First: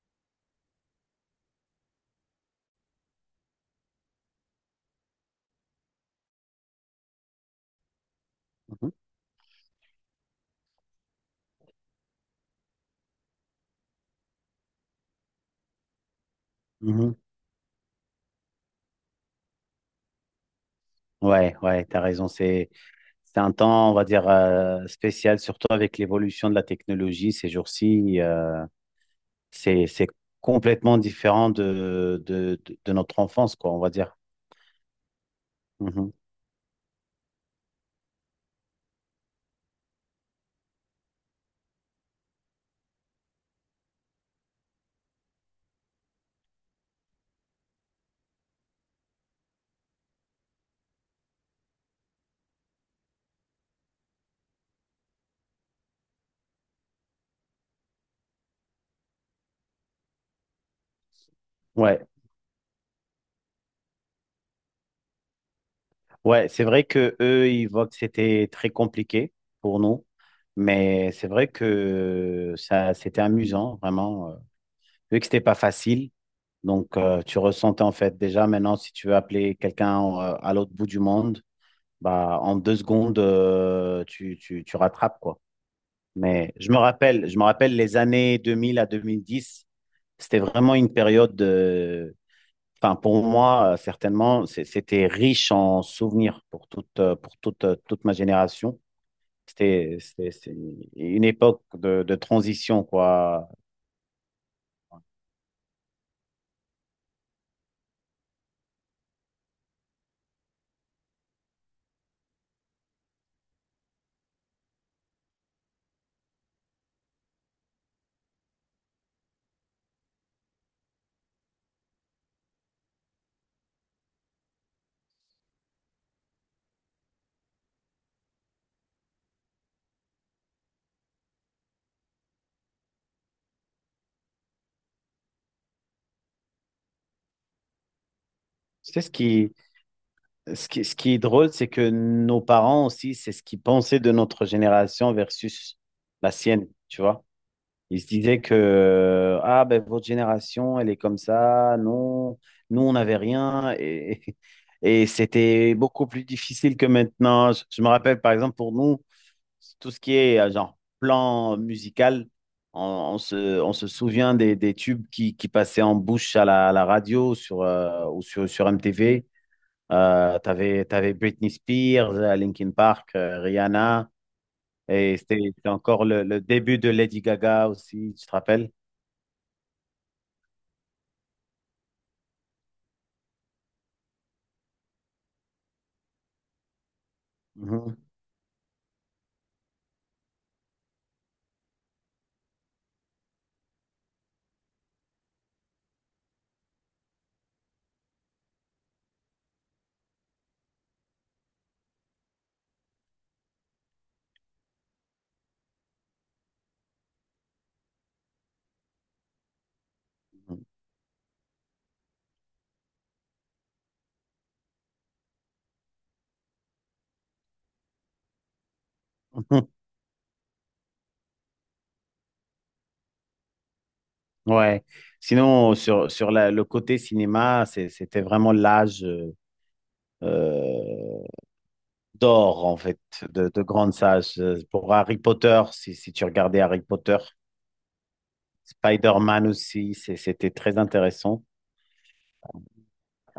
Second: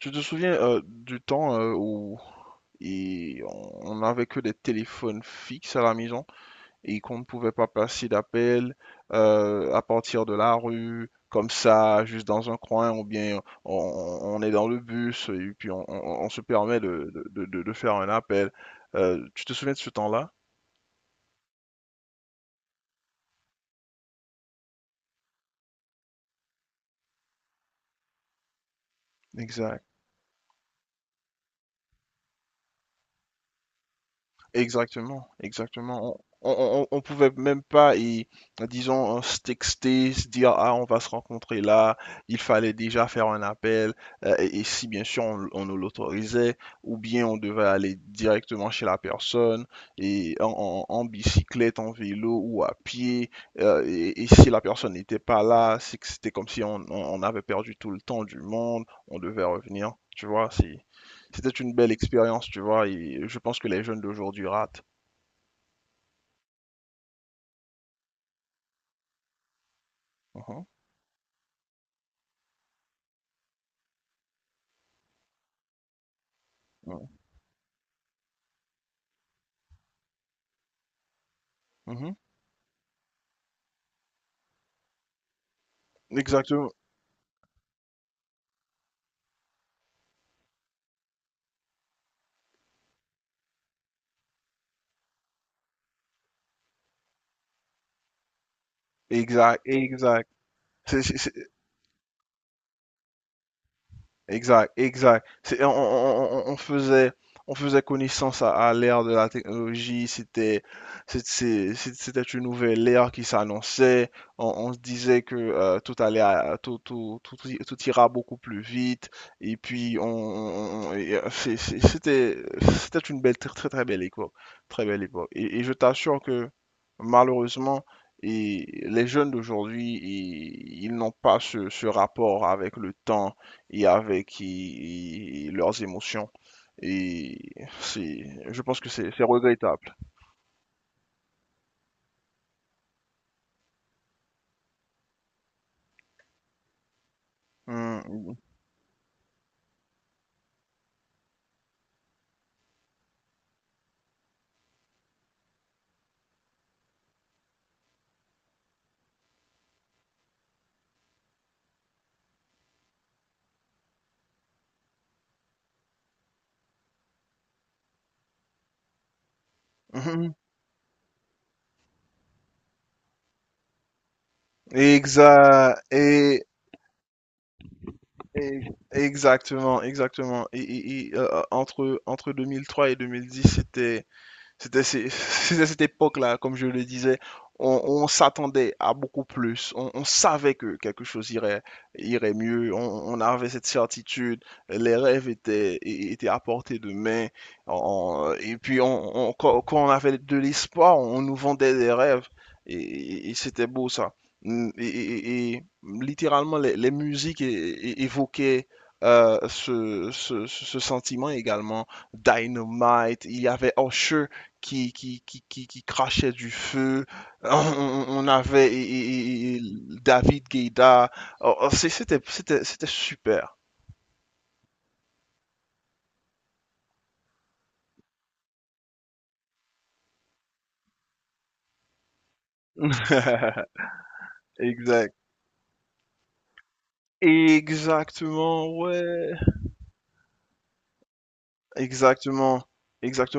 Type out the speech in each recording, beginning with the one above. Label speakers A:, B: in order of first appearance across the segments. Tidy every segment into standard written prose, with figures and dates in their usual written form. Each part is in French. A: Tu te souviens du temps où et on n'avait que des téléphones fixes à la maison et qu'on ne pouvait pas passer d'appels
B: Mhm.
A: à partir de la rue, comme ça, juste dans un coin, ou bien on est dans le bus et puis on se permet
B: Mhm.
A: de faire un appel. Tu te souviens de ce temps-là?
B: Ouais, ouais, t'as raison. C'est un temps, on va dire, spécial, surtout avec l'évolution de la technologie ces jours-ci.
A: Exact.
B: C'est complètement différent de notre enfance, quoi, on va dire.
A: Exactement,
B: Mhm.
A: exactement. On pouvait même pas, disons, se texter, se dire, ah, on va se rencontrer là, il fallait déjà faire un appel, et si bien sûr on nous l'autorisait, ou bien on devait aller directement chez la personne, et en bicyclette, en vélo ou à pied, et si la personne n'était pas là, c'est que c'était comme si on, on avait perdu tout le temps du monde, on devait revenir, tu vois, c'était une belle
B: Ouais.
A: expérience, tu vois, et je pense que les jeunes d'aujourd'hui ratent.
B: Ouais, c'est vrai que eux, ils voient que c'était très compliqué pour nous,
A: Mhm,
B: mais c'est vrai que ça, c'était amusant, vraiment. Vu que c'était pas facile, donc
A: mhm,
B: tu ressentais en fait déjà maintenant si tu veux appeler quelqu'un à l'autre bout du monde,
A: mhm.
B: bah en deux secondes tu rattrapes quoi. Mais
A: Exactement.
B: je me rappelle les années 2000 à 2010, c'était vraiment une période. Enfin, pour moi, certainement, c'était riche en souvenirs pour toute, toute ma génération.
A: Exact, exact.
B: C'est une époque de transition, quoi.
A: Exact, exact. On faisait, on faisait connaissance à l'ère de la technologie. C'était, c'est- C'était une nouvelle ère qui s'annonçait. On se disait que tout allait, tout ira beaucoup plus vite. Et puis, c'était une belle, très, très, très belle époque, très belle époque. Et je t'assure que malheureusement, et les jeunes d'aujourd'hui, ils n'ont pas ce rapport avec le temps et avec et leurs émotions. Et c'est, je pense que
B: Tu sais,
A: c'est c'est regrettable.
B: ce qui est drôle, c'est que nos parents aussi, c'est ce qu'ils pensaient de notre génération versus la sienne, tu vois. Ils se
A: Mm.
B: disaient que, ah, ben, votre génération, elle est comme ça. Non, nous, on n'avait rien. Et c'était beaucoup plus difficile que maintenant. Je me rappelle, par exemple, pour nous, tout ce qui est genre plan musical, on, on se souvient des tubes qui passaient en bouche à la radio sur, sur MTV.
A: Mm, mm.
B: T'avais Britney Spears, Linkin Park, Rihanna, et c'était
A: Exa-
B: encore le
A: et-
B: début de Lady Gaga aussi, tu te
A: et-
B: rappelles?
A: Exactement, exactement. Entre 2003 et 2010, c'est à cette époque-là, comme je le disais,
B: Mhm.
A: on s'attendait à beaucoup plus. On savait que quelque chose irait, irait mieux. On avait cette certitude. Les rêves étaient à portée de main. On- et puis, on- quand, Quand on avait de l'espoir, on nous vendait des rêves. Et c'était beau ça. Et littéralement, les musiques é- é- évoquaient ce sentiment également. Dynamite, il y avait Usher qui crachait du feu. On avait et-
B: Mhm.
A: David Guetta. C'était super.
B: Ouais. Sinon, sur le côté cinéma, c'était vraiment l'âge. euh, d'or, en fait, de grandes sages. Pour
A: Exact.
B: Harry Potter, si, si tu regardais Harry Potter,
A: Exactement, ouais.
B: Spider-Man aussi, c'était très intéressant.
A: Exactement.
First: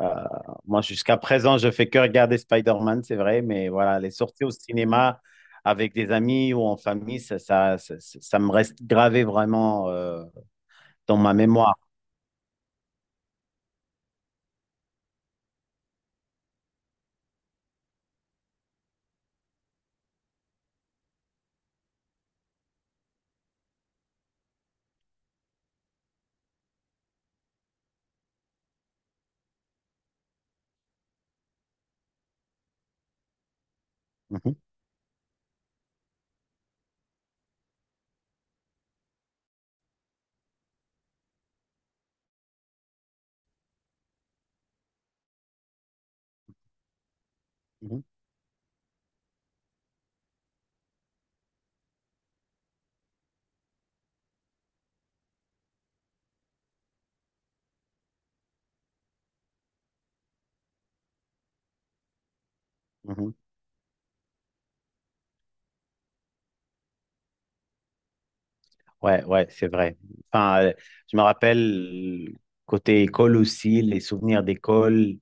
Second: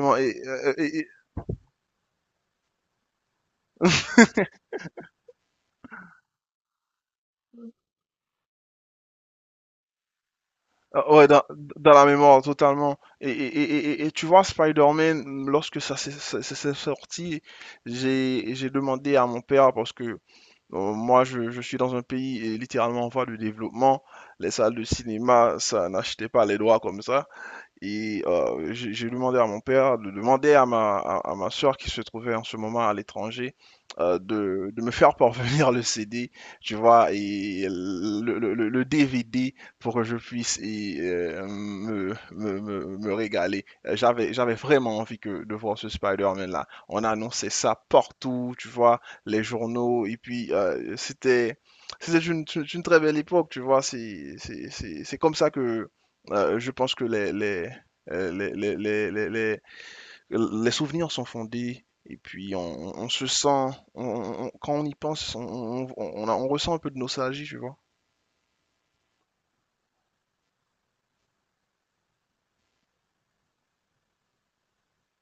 B: Euh,
A: euh,
B: moi,
A: et-
B: jusqu'à présent, je fais que regarder Spider-Man, c'est vrai, mais voilà, les sorties au cinéma avec des amis ou en famille, ça me reste gravé vraiment
A: Ah,
B: dans
A: ouais,
B: ma mémoire.
A: dans la mémoire, totalement. Et tu vois, Spider-Man, lorsque ça s'est sorti, j'ai demandé à mon père, parce que je suis dans un pays et littéralement en voie de développement, les salles de cinéma, ça n'achetait pas les droits comme ça. Et j'ai demandé à mon père de demander à à ma soeur qui se trouvait en ce moment à l'étranger
B: Mhm,
A: de me faire parvenir le CD, tu vois, et le DVD pour que je puisse me régaler. J'avais vraiment envie de voir ce Spider-Man-là. On annonçait ça
B: mhm.
A: partout, tu vois, les journaux, et puis c'était... C'était une très belle époque, tu vois. C'est comme ça que, je pense que euh, les, les, les, les, les- les souvenirs sont fondés et puis on se
B: Mhm.
A: sent, quand on y pense, on ressent un peu de nostalgie, tu vois.
B: Ouais, ouais, c'est vrai. Enfin, je me rappelle côté école aussi, les souvenirs d'école,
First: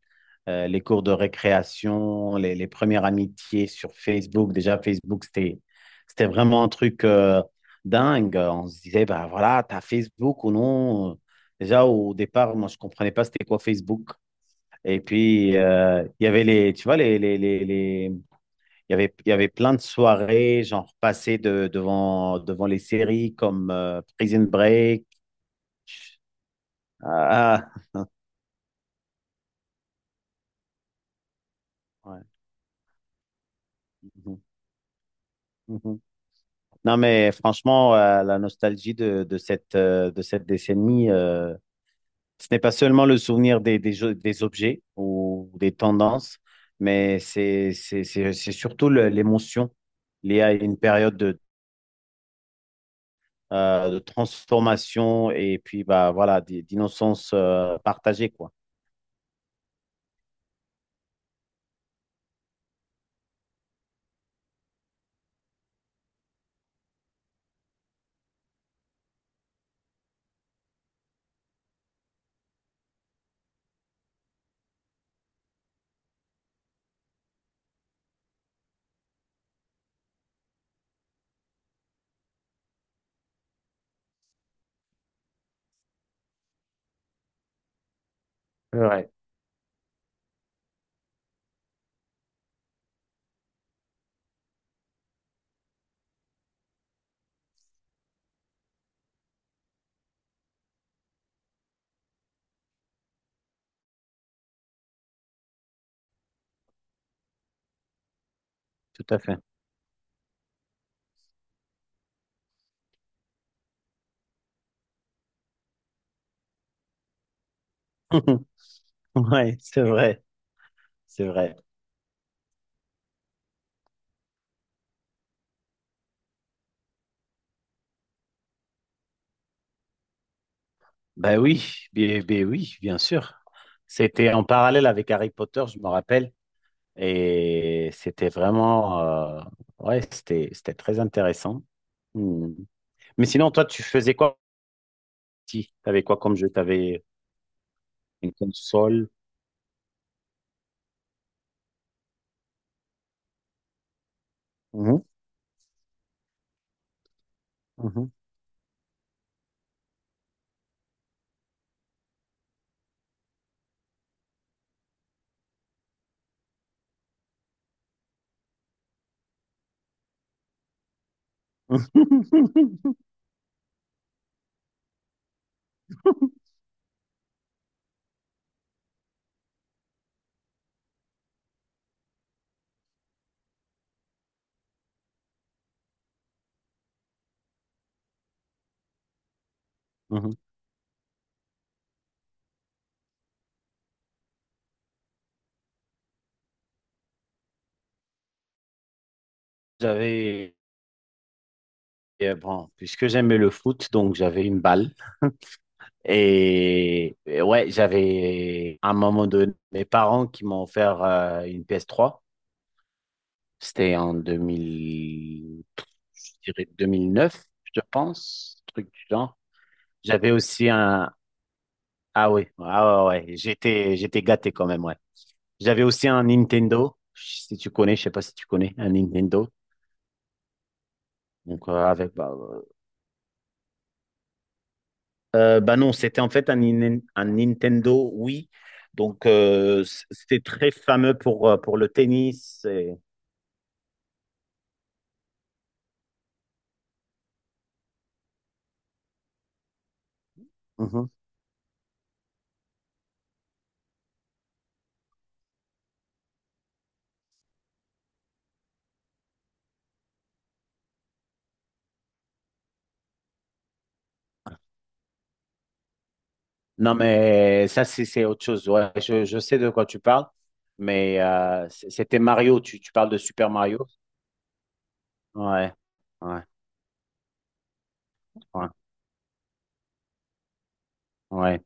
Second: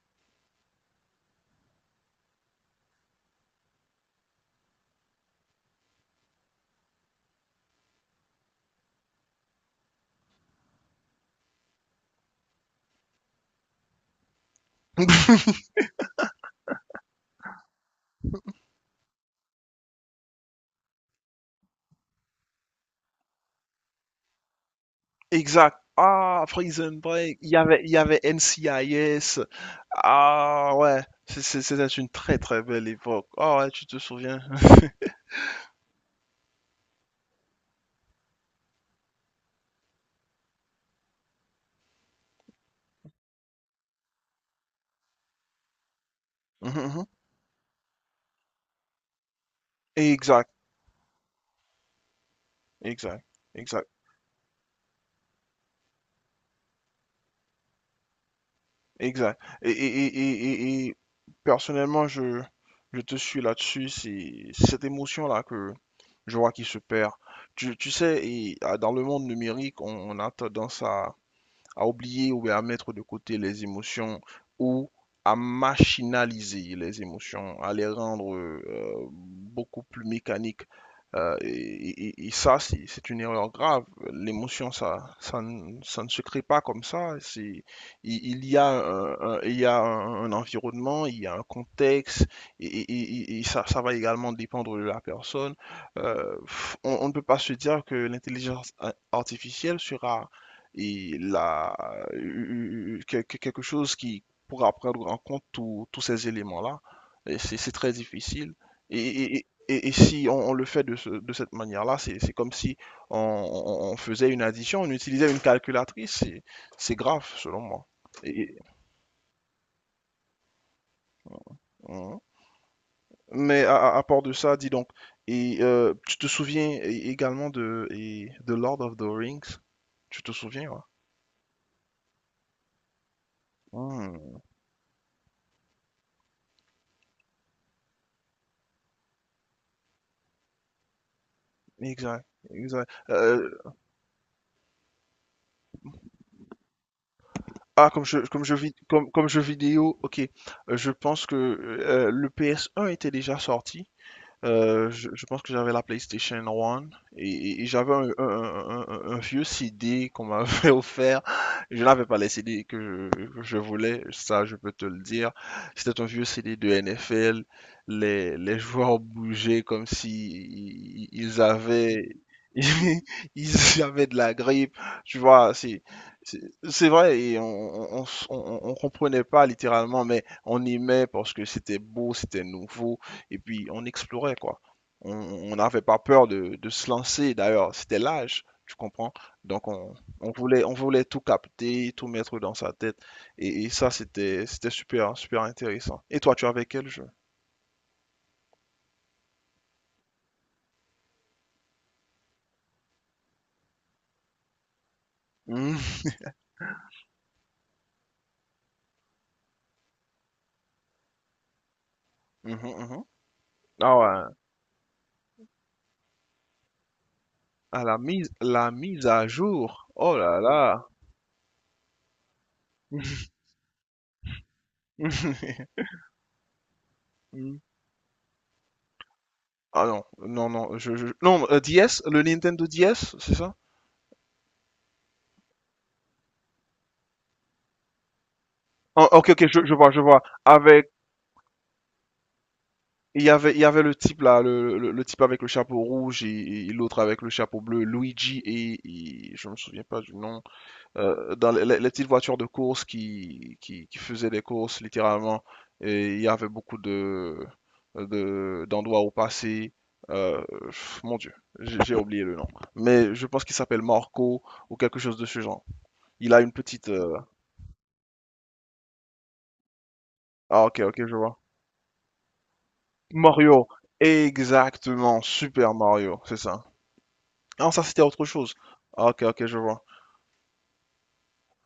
B: les cours de récréation, les premières amitiés sur Facebook. Déjà, Facebook, c'était vraiment un truc dingue. On se disait, bah voilà, t'as Facebook ou non? Déjà, au départ, moi, je comprenais pas c'était quoi Facebook. Et puis, il y avait les, tu vois, les il y avait plein de soirées, genre passées devant, devant les séries comme Prison Break.
A: Exact. Ah, Prison Break,
B: Ah,
A: il y
B: ah,
A: avait NCIS. Ah ouais, c'était une
B: ouais.
A: très très belle époque. Ah ouais, tu te souviens.
B: Mhm, mhm. Non, mais franchement, la nostalgie de cette décennie, ce n'est pas seulement le souvenir des, des objets ou des tendances,
A: Mhm, mhm.
B: mais c'est surtout l'émotion liée
A: Exact,
B: à une période
A: exact, Exact.
B: de transformation et puis bah, voilà, d'innocence partagée, quoi.
A: Exact. Et personnellement, je te suis là-dessus. C'est cette émotion-là que je vois qui se perd. Tu sais, et, ah, dans le monde numérique, on a tendance à oublier ou à mettre de côté les émotions ou à machinaliser les émotions, à les rendre beaucoup plus mécaniques. Euh, et, et ça, c'est une erreur grave. L'émotion, ça ne se crée pas comme ça. il, il y a,
B: Ouais,
A: un, il y a un environnement, il y a un contexte, et, et- et ça va également dépendre de la personne. Euh, on ne peut pas se dire que l'intelligence artificielle sera et la, quelque chose qui pourra prendre en compte tous ces éléments-là, et c'est très difficile. Et,
B: tout à fait.
A: et- et- et- si on le fait de cette manière-là, c'est comme si on faisait une addition, on utilisait une calculatrice, c'est grave selon moi. Et- et-
B: Ouais, c'est vrai, c'est vrai.
A: Mhm. Mais à part de ça, dis donc, tu te souviens également de Lord of the Rings? Tu te souviens, ouais?
B: Ben oui, ben oui, bien sûr. C'était
A: Mhm.
B: en parallèle avec Harry Potter, je me rappelle, et c'était vraiment, ouais, c'était très intéressant.
A: Exact,
B: Hmm.
A: exact.
B: Mais sinon, toi, tu faisais quoi? Si, t'avais quoi comme jeu? T'avais
A: Ah, comme jeu,
B: une console?
A: comme jeu vidéo, ok. Je pense que le PS1 était déjà sorti.
B: Mhm,
A: Je pense que j'avais la PlayStation 1 et, et j'avais
B: mhm.
A: un vieux CD qu'on m'avait offert. Je n'avais pas les CD que que je voulais, ça je peux te le dire. C'était un vieux CD de NFL. Les joueurs bougeaient comme si ils avaient, ils avaient de la grippe. Tu vois, c'est c'est vrai et on, s- on comprenait pas littéralement, mais on aimait parce que c'était beau, c'était nouveau et puis on explorait, quoi. On n'avait pas peur de se lancer d'ailleurs, c'était l'âge, tu comprends? Donc on
B: Mhm.
A: voulait, on voulait tout capter, tout mettre dans sa tête et ça c'était c'était super, hein, super intéressant. Et toi, tu avais quel jeu?
B: J'avais, bon, puisque j'aimais le foot, donc j'avais une balle.
A: Mmh.
B: Et ouais, j'avais à un moment donné mes parents qui m'ont offert une PS3.
A: Mmh mh, mmh.
B: C'était
A: Ah
B: en
A: ouais.
B: 2000, je dirais 2009, je
A: Ah
B: pense,
A: la
B: truc du
A: mise à
B: genre.
A: jour. Oh
B: J'avais
A: là
B: aussi
A: là.
B: un, ah oui, ah ouais, ouais, j'étais gâté quand même, ouais. J'avais aussi un Nintendo, si
A: Mmh.
B: tu connais, je sais pas si tu connais, un Nintendo.
A: Ah non, non, non, je je non,
B: Donc,
A: heu, DS,
B: avec,
A: le
B: bah,
A: Nintendo DS, c'est ça?
B: Bah non, c'était en fait un, un Nintendo Wii.
A: Ah
B: Donc,
A: OK, OK, je vois.
B: c'était très
A: Avec
B: fameux pour le tennis.
A: il y avait, le type là, le type avec le chapeau rouge et l'autre avec le chapeau bleu, Luigi et, je me souviens pas du nom,
B: Mhm.
A: dans les petites voitures de course qui faisaient des courses littéralement. Et il y avait beaucoup de, d'endroits où passer. Pff, mon Dieu, j'ai oublié le nom. Mais je pense qu'il s'appelle Marco ou quelque chose de ce genre. Il a une petite.
B: Non, mais ça, c'est autre chose. Ouais, je sais de quoi tu parles,
A: Ah, ok, ok, je
B: mais
A: vois.
B: c'était Mario. Tu parles de Super
A: Mario,
B: Mario?
A: exactement, Super
B: Ouais,
A: Mario, c'est
B: ouais,
A: ça. Ah, ça c'était autre chose.
B: ouais,
A: Ah, ok, ok, je vois.
B: ouais.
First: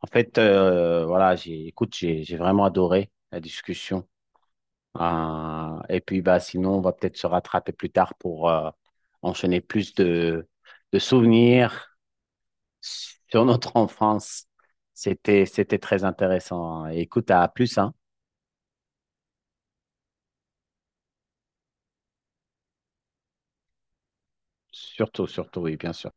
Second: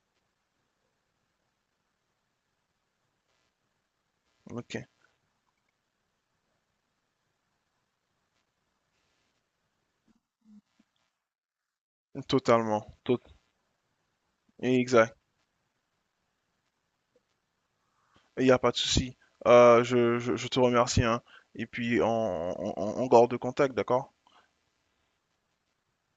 B: En fait, voilà, écoute, j'ai vraiment adoré la discussion.
A: Ok,
B: Et puis, bah, sinon, on va peut-être se rattraper plus tard pour enchaîner plus de souvenirs
A: totalement.
B: sur notre enfance.
A: Exact.
B: C'était, c'était très intéressant. Écoute, à plus, hein.
A: Il n'y a pas de souci. Je te remercie, hein. Et puis, on garde contact, d'accord?
B: Surtout, surtout, oui, bien sûr.